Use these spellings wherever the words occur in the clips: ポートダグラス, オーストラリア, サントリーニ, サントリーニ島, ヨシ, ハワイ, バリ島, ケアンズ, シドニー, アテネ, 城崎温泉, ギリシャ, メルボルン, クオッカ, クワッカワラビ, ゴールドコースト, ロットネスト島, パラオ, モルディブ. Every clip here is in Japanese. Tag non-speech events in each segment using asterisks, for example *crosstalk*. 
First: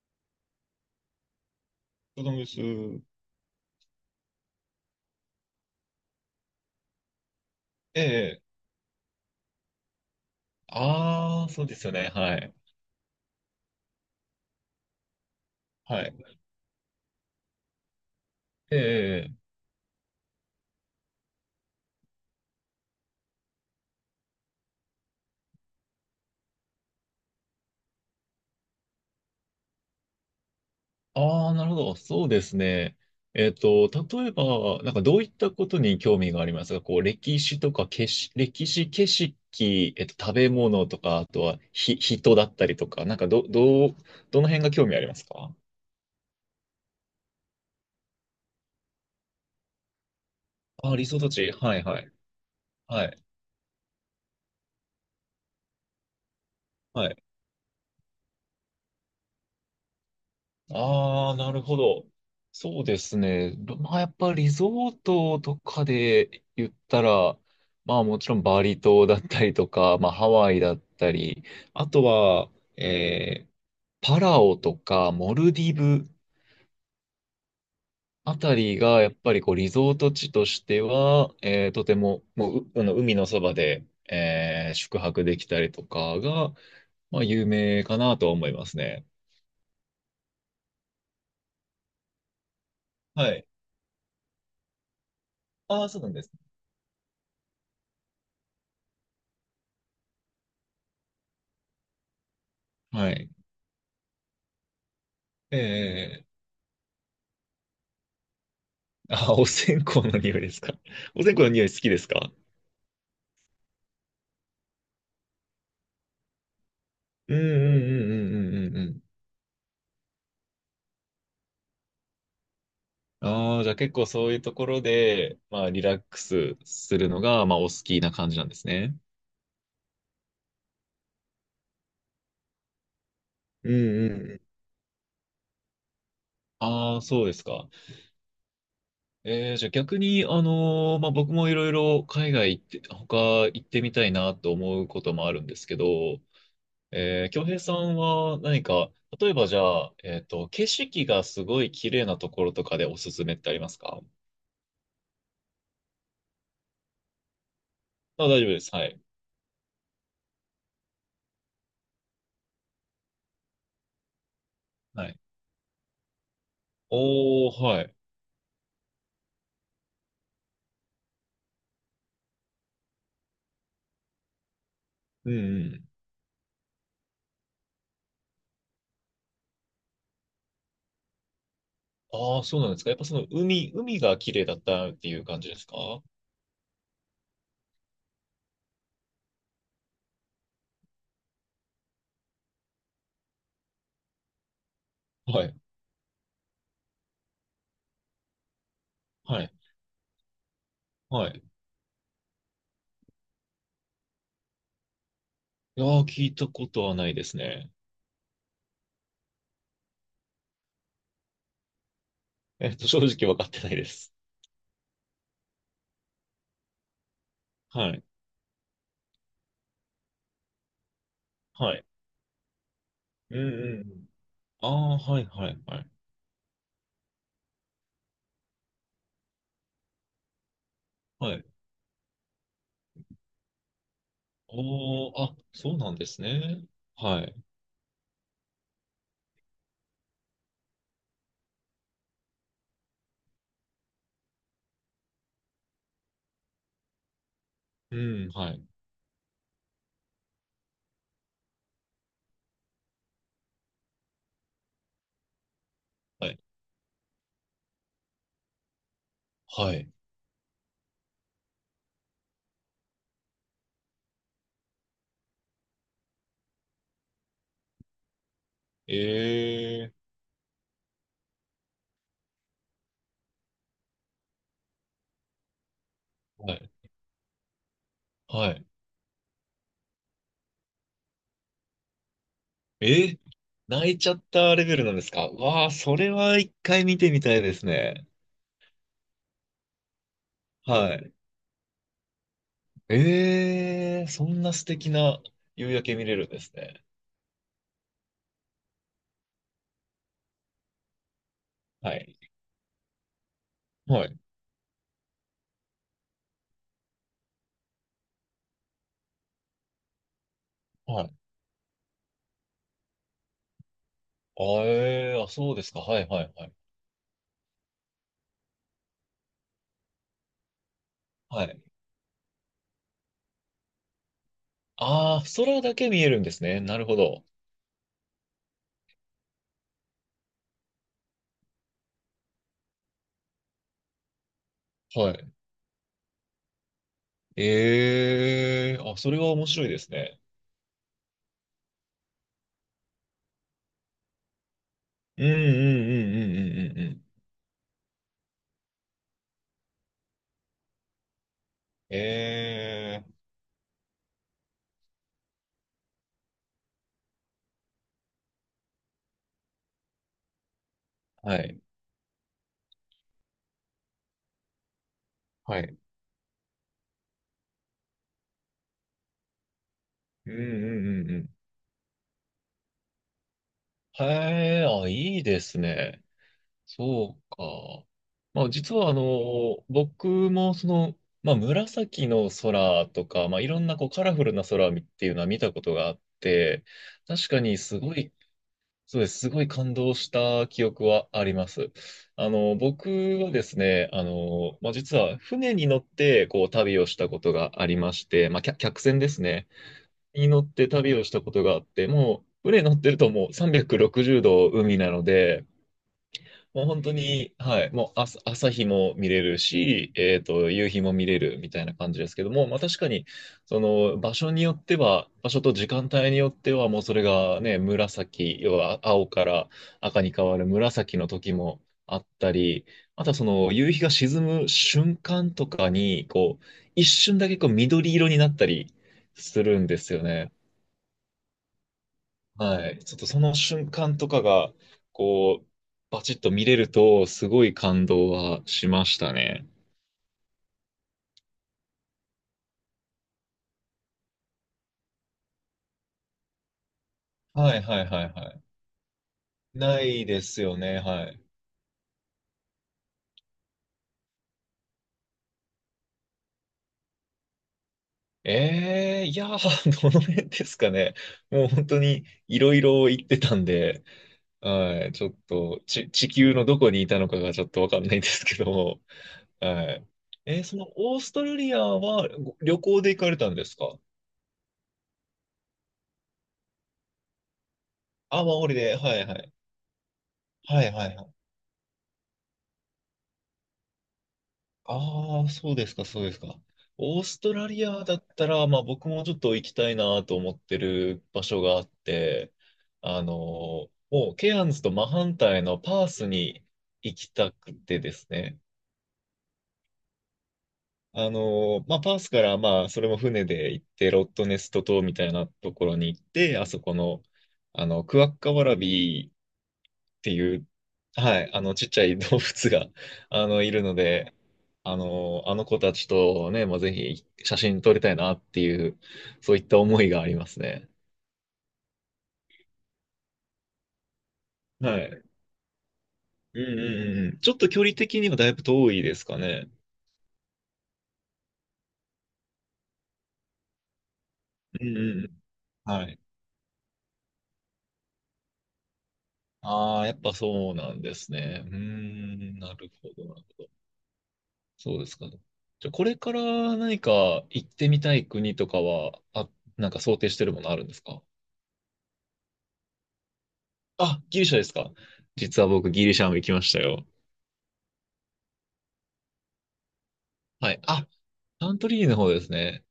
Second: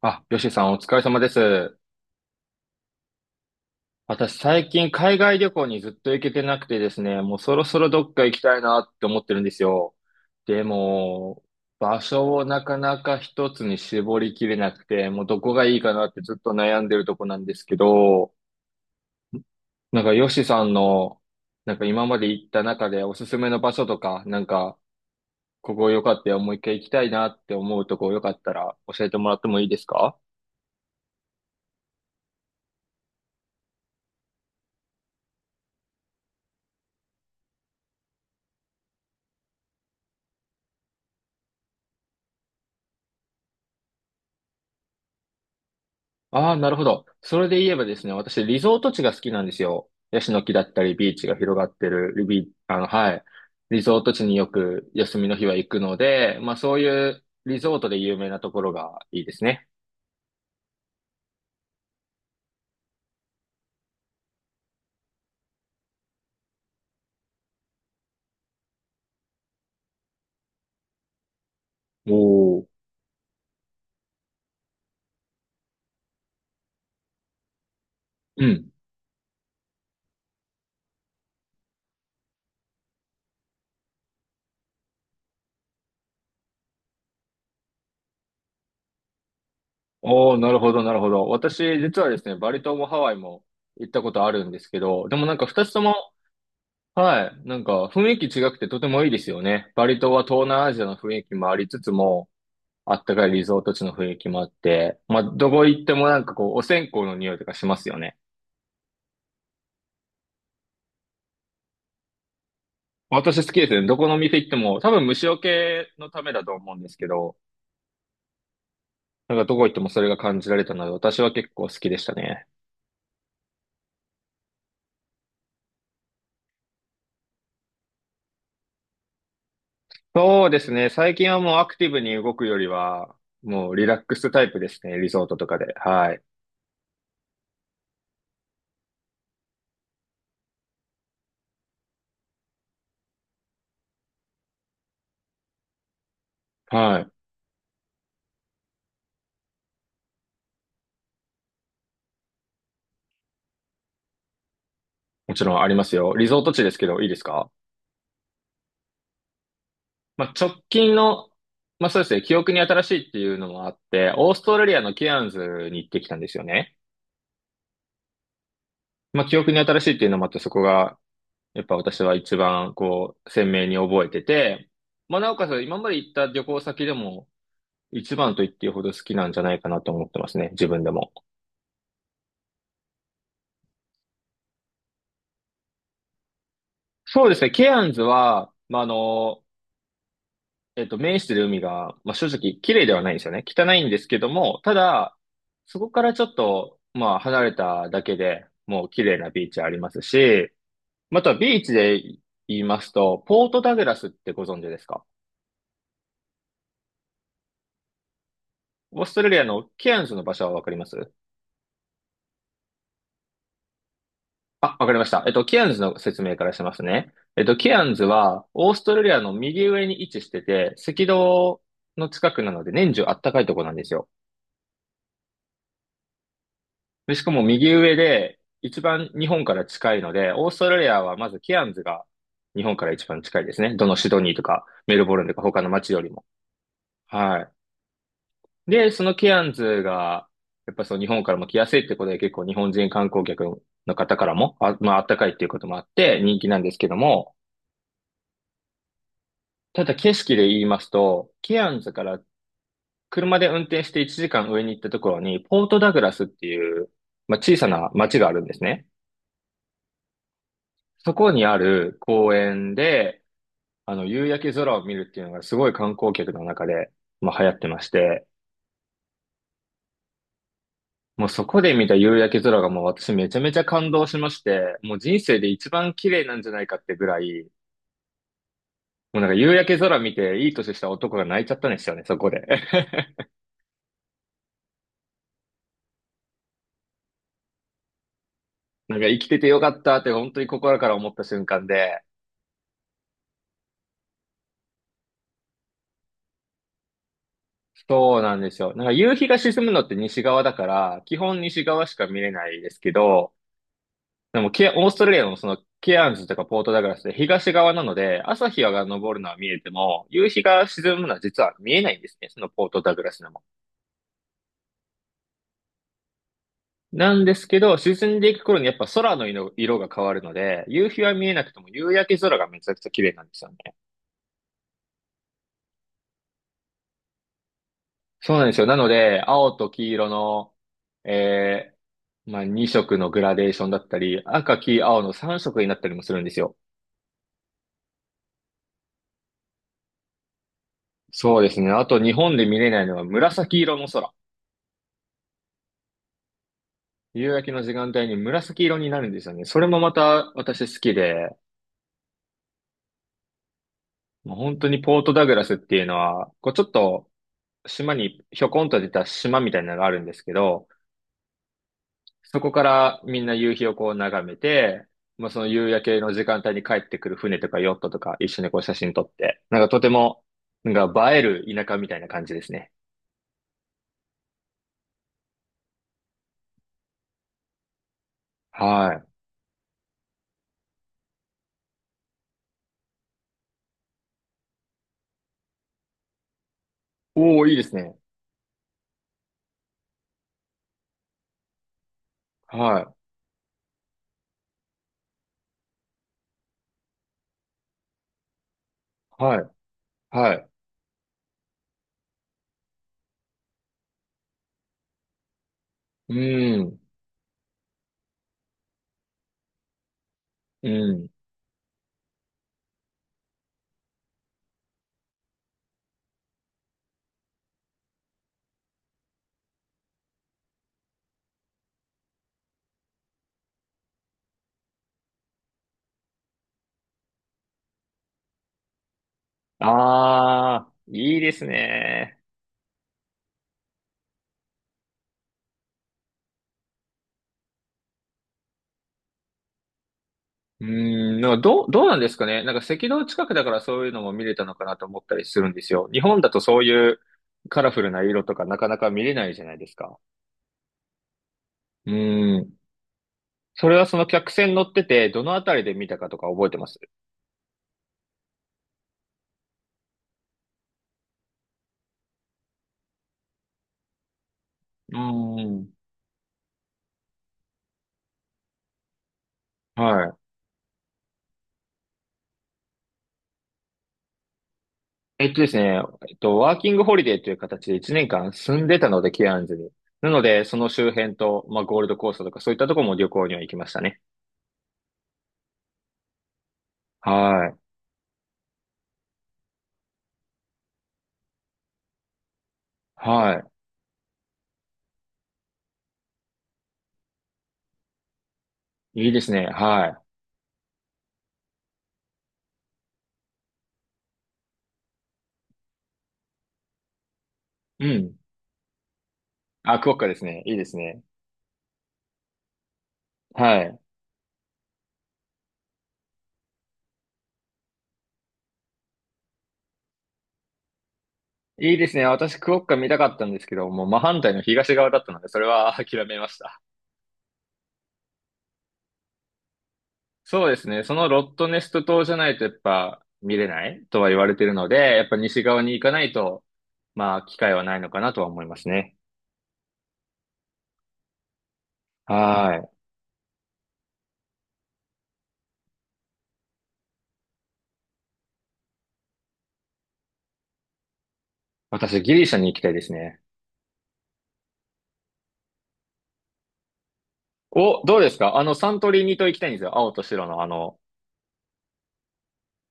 あ、ヨシさんお疲れ様です。ブドウ酒。私最近海外旅行にずっと行けてなくてですね、もうそろそろどえっか行きえ。たいなって思ってるんですよ。でも、ああ、そうですよ場ね。所はをい。なかなか一つに絞りきれなくて、もうどこがいいかはなっい。てずっと悩んでるとこなんですけど、ええ。なんかヨシさんの、なんか今まで行った中でおすすめの場所とか、なんかここ良かったよ、もう一回行きたいなって思うとこよかったら教えてもらってもいいですか？ああ、なるほど。そうですね。例えば、なんかどういったことに興味がありますか？こう、歴史とかけし、歴史、景色、食べ物とか、あとはひ、人だったりとか、なんかど、どう、どの辺が興味ありますか？ああ、なるほど。それで言えばですね、私、リゾート地が好きなんですよ。ヤシの木だったああり、ー、理ビー想チたがち。広がっはい、てはい。る、ビ、あの、ははい。い。リゾート地によく休みの日は行くので、まあそういはうい。リゾートで有名なところがいいですね。ああ、なるほど。そうですね。ど、まあ、やっぱリゾートとかで言ったら、まあもちろんバリ島だったりとか、*laughs* まあハワイだったり、あとおは、お。えーパラオとかモルディブあうたん。りがやっぱりこうリゾート地としては、とても、もう、う、あの海のそばで、宿泊できたりとかが、まあ有名かなとは思いますね。おお、なるほど、なるほど。私、実はですね、バリ島もハワイはもい。行ったことあるんですけど、でもなんか二つとああ、も、そうなんです。はい、なんか雰囲気違くてとてもいいですよね。バリ島は東南アジアの雰囲気もありつつも、あっはたかい。いリゾート地の雰囲気もあって、まあ、どこ行ってもなええ、んかこう、お線香の匂いとかしますよね。あ、お線香の匂いですか。*laughs* お線香の匂い好きですか？私好きですね。どこの店行っても、多分虫除けのためだと思うんですけうど、んうんうんうんうんうんうん。なんかどこ行ってもそれが感じられたので、私は結構好きでしたね。ああ、じゃあ結構そういうところで、まあリラックスするのが、まあお好きな感じなんですね。そうですね。最近はもうアクティブに動くよりは、もううリラッんうんクスうん。タイプですね。リゾートとかで。はい。ああ、そうですか。じゃあ逆に、あの、まあ僕もいろいろ海外行って、他行ってみたいなと思うこともあるんですけど、はい。京平さんは何か、例えばじゃあ、景色がすごい綺麗なところとかでおすすめってありますか？もちろんありますよ。リゾート地ですけど、いいですか？あ、大丈夫です。はい。まあ、直近の、まあそうですね。記憶に新しいっていうのもあって、オーストラリアのはケい。アンズに行ってきたんですよね。おー、はい。まあ、記憶に新しいっていうのもあって、そこが、やっぱ私は一番、こう、鮮明に覚えてて、まあ、うなんおかつ、う今ん。まで行った旅行先でも、一番と言っていいほど好きなんじゃないかなと思ってますね、自分でも。ああ、そうなんですか。やっぱその海、海が綺麗だったっていう感じですか？はそうですね、ケアンズは、まあ、面してる海が、まあ、正直、綺麗ではないんですよね。汚いんですけども、ただ、い。そこからちょっと、まあ、離れただけでもう綺麗なはビーい。チありますし、まはたい。ビーチで言いますと、ポートダグラスってご存知ですか？いやー、聞いたことはないですね。オーストラリアのケアンズの場所はわかります？正直わかってないです。あ、わかりました。ケアンズの説明からしますね。ケアはンズい。は、オーストラリアの右上に位置してて、赤道はい。の近くなので、年中あったうんかいうとこなんんでうすん。よ。ああ、はいはいはい。で、しかも右上で、一番日本から近いので、オーストラリアはまはずい。ケアンズが日本から一番近いですね。どのシドニーとか、メルおボー、ルンとあ、か他のそうな街んよでりすも。ね。はい。はい。で、そのケアンズが、やっぱその日本からも来やすいってことで結構日本人観光客の方からも、あ、まああったかいっていうこともあって人気なんですけども、うん、はい。ただ景色で言いますと、ケアンズから車で運転して1時間上に行ったところに、ポートダグラスっはい。ていう、まあ、小さな町があるんですね。はい。そこにある公園で、夕焼け空を見るっていうのがすごい観光客の中で、まあ、流行ってまして、ええもうそこで見た夕焼け空がもう私めちゃめちゃ感動しまして、もう人生で一番綺麗なんじー、ゃはないかっい。てぐらい、はい。もうなんか夕焼け空見ていい年した男が泣いちゃったんですよね、そこで。え *laughs* ー、泣いちゃったレベルなんですか？わあ、それは一回見てみたいですね。なんか生きててよかったって本当に心からは思い。った瞬間で、ええ、そんな素敵な夕焼け見れるんですね。そうなんですよ。なんか夕日が沈むのって西側だから、基本西側しはかい。見れないですけど、はい。でもオーストラリアのそのケアンズとかポートダグラスって東側なので、朝日が昇るのは見えても、夕日が沈はむい。のは実は見えないんですね、そのポートダグラスのあ、あ、そうですか。はい、はい、はい。なんですけど、沈んでいく頃にやっぱ空の色が変わるので、夕日は見えなはくてい。も夕焼け空がめちゃくちゃ綺麗なんですよね。ああ、空だけ見えるんですね。なるほど。そうなんですよ。なので、青と黄色の、えまあ、2色のグラデーションだったり、赤、黄、青はのい。3色になったりもするんですよ。ええ、あ、それは面白いですね。そうですね。あと日本で見れないのは紫色の空。うん、うん、うん、うん、うん、うん。うん。夕焼けの時間帯に紫色になるんですよね。それもまた私好きで、ええ。もう本当にポートダグラスっていうのは、こうちょっと島にひょこんと出た島みたいなのがあるんですけど、はい。そこからみんな夕日をこう眺めて、もうそのは夕い。焼けの時間帯に帰ってくる船とかヨットとか一緒にこう写真撮って、なんかとても、うん、うなんん、うん、かう映えん。る田舎みたいな感じですね。へえ、あ、いいですね。そうか。まあ実はあはの、僕もその、まあ紫の空とか、まあいろんなこうカラフルな空っていうのは見たことがあって、い。確かおー、いいにですすごね。い、そうです、すごい感動した記憶はあります。あの、は僕い。はですね、あの、まあ実は船に乗ってこう旅をしたことがありまして、まあ客、客船ですはね、い。には乗っい。て旅をしたことがあって、もう船乗ってるともう360度海なので、うもうん。本当に、はい、もう朝、朝日も見れるし、う夕日も見ん。れるみたいな感じですけども、まあ確かに、その場所によっては、場所と時間帯によっては、もうそれがね、紫、要は青から赤に変わる紫の時もあったり、あとはその夕日が沈む瞬間とかに、こう、一瞬だけこう緑色になったりするんですよね。あー、いいですね。はい。ちょっとその瞬間とかが、こう、バチッと見れると、すごい感動はしましたね。うん。なんかどうなんですかね。なんか赤道近くだからそういうのも見れたのかなと思ったりするんですよ。日本だとそういうはカいラフはいルなはい色とはかなかなか見れないじゃないい。ですなか。いですよね、はい。うん。それはその客船乗ってて、どのあたりで見たかとか覚えてます？ええ、いやー、*laughs* どの辺ですかね。もう本当にいろいろ言ってたんで、はい、うちょっとん。ち、地球のどこにいたのかがちょっとわかんないですけども、はい。はい。そのオーストラリアはご旅行で行かれたんですか？えっとですね、えっと、ワーキングホリデーという形で1年あ、間マオリ住んで、でたはのいで、はケい。アンズに。なので、そはのいは周いは辺い。と、まあ、ゴールドコーストとかそういったところも旅行には行きましたね。ああ、そうですか、そうですか。オーストはラリい。アだったら、まあ僕もちょっと行きたいなと思ってる場所があって、あの、はもうケアンズと真反対のパースに行きたくてですね。い。いいですね。はあの、まあパースからまあそれも船で行って、ロットネスト島みたいなところに行って、あそこの、あの、い。うクワん。ッカワラビあ、クオッっカてですいね。う、いいですね。はい、あの、ちっちゃい動物が、*laughs* あの、いはるのい。で、あの、あの子たちとね、まあ、ぜひ写真撮りたいなっていう、そういった思いがありますね。いいですね。私、クオッカ見たかったんですけど、もう真反対の東は側だい。ったので、それは *laughs* 諦めましうんうた。んうん。ちょっと距離的にはだいぶ遠いですかね。そうですね。そのロットネスト島じゃないとやっぱ見れないとは言われてるうので、んうんやうっぱん。西側に行はかい。ないと、まあ機会はないのかなとは思いますね。ああ、やっぱそうなんですね。うーん、なはい。るほど、なるほど。そうですか。じゃあ、これから何か行ってみたい国とかは、あ、なんか想定してるものあるんですか？私、ギリシャに行きたいですね。あ、ギリシャですか。実は僕、ギリシャも行きましたよ。お、どうですか？サントリーニ島行きたいんですよ。青と白のあはい。の、あ、サントリーニの方ですね。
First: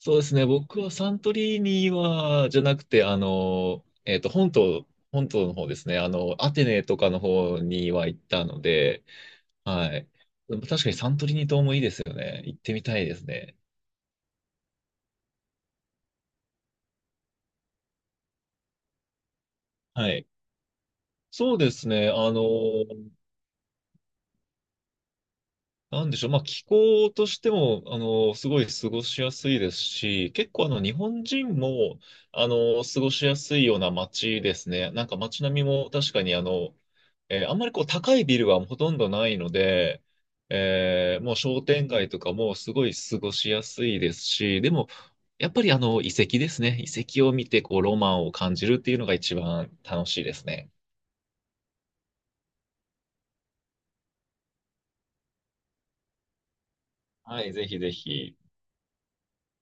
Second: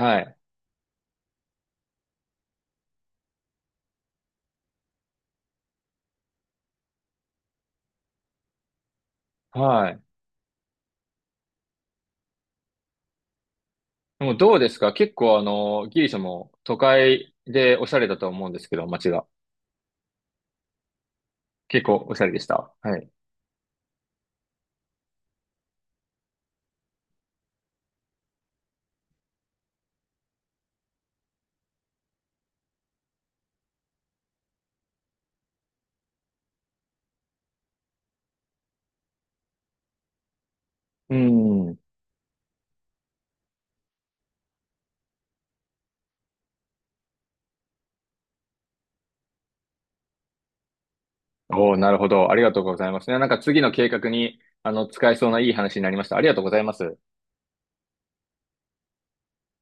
そうですい。ね。僕はサントリーニは、じゃなくて、あの、本島、本島の方ですね。あの、アテネとかの方には行ったので、ははい。い。でも確かにサントリーニ島もいいですよね。行ってみたいですね。でもどうですか？結構ギリシャも都会でおしゃれだと思うんですけど、街が。はい。そうで結す構ね。おしゃれあでの、した。はい。なんでしょう。まあ、気候としても、あの、すごい過ごしやすいですし、結構あの、日本人も、あの、過ごしやすいような街ですね。なんか街並みも確かにあの、あんまりこう、高いビルはほとんどないので、うもう商ん。店街とかもすごい過ごしやすいですし、でも、やっぱりあの、遺跡ですね。遺跡を見て、こう、ロマンを感じるっていうのが一番楽しいですね。おおなるほど。ありがとうございますね。なんか次の計画に、使えそうないい話になりました。ありがとうございます。はい、ぜひぜひ。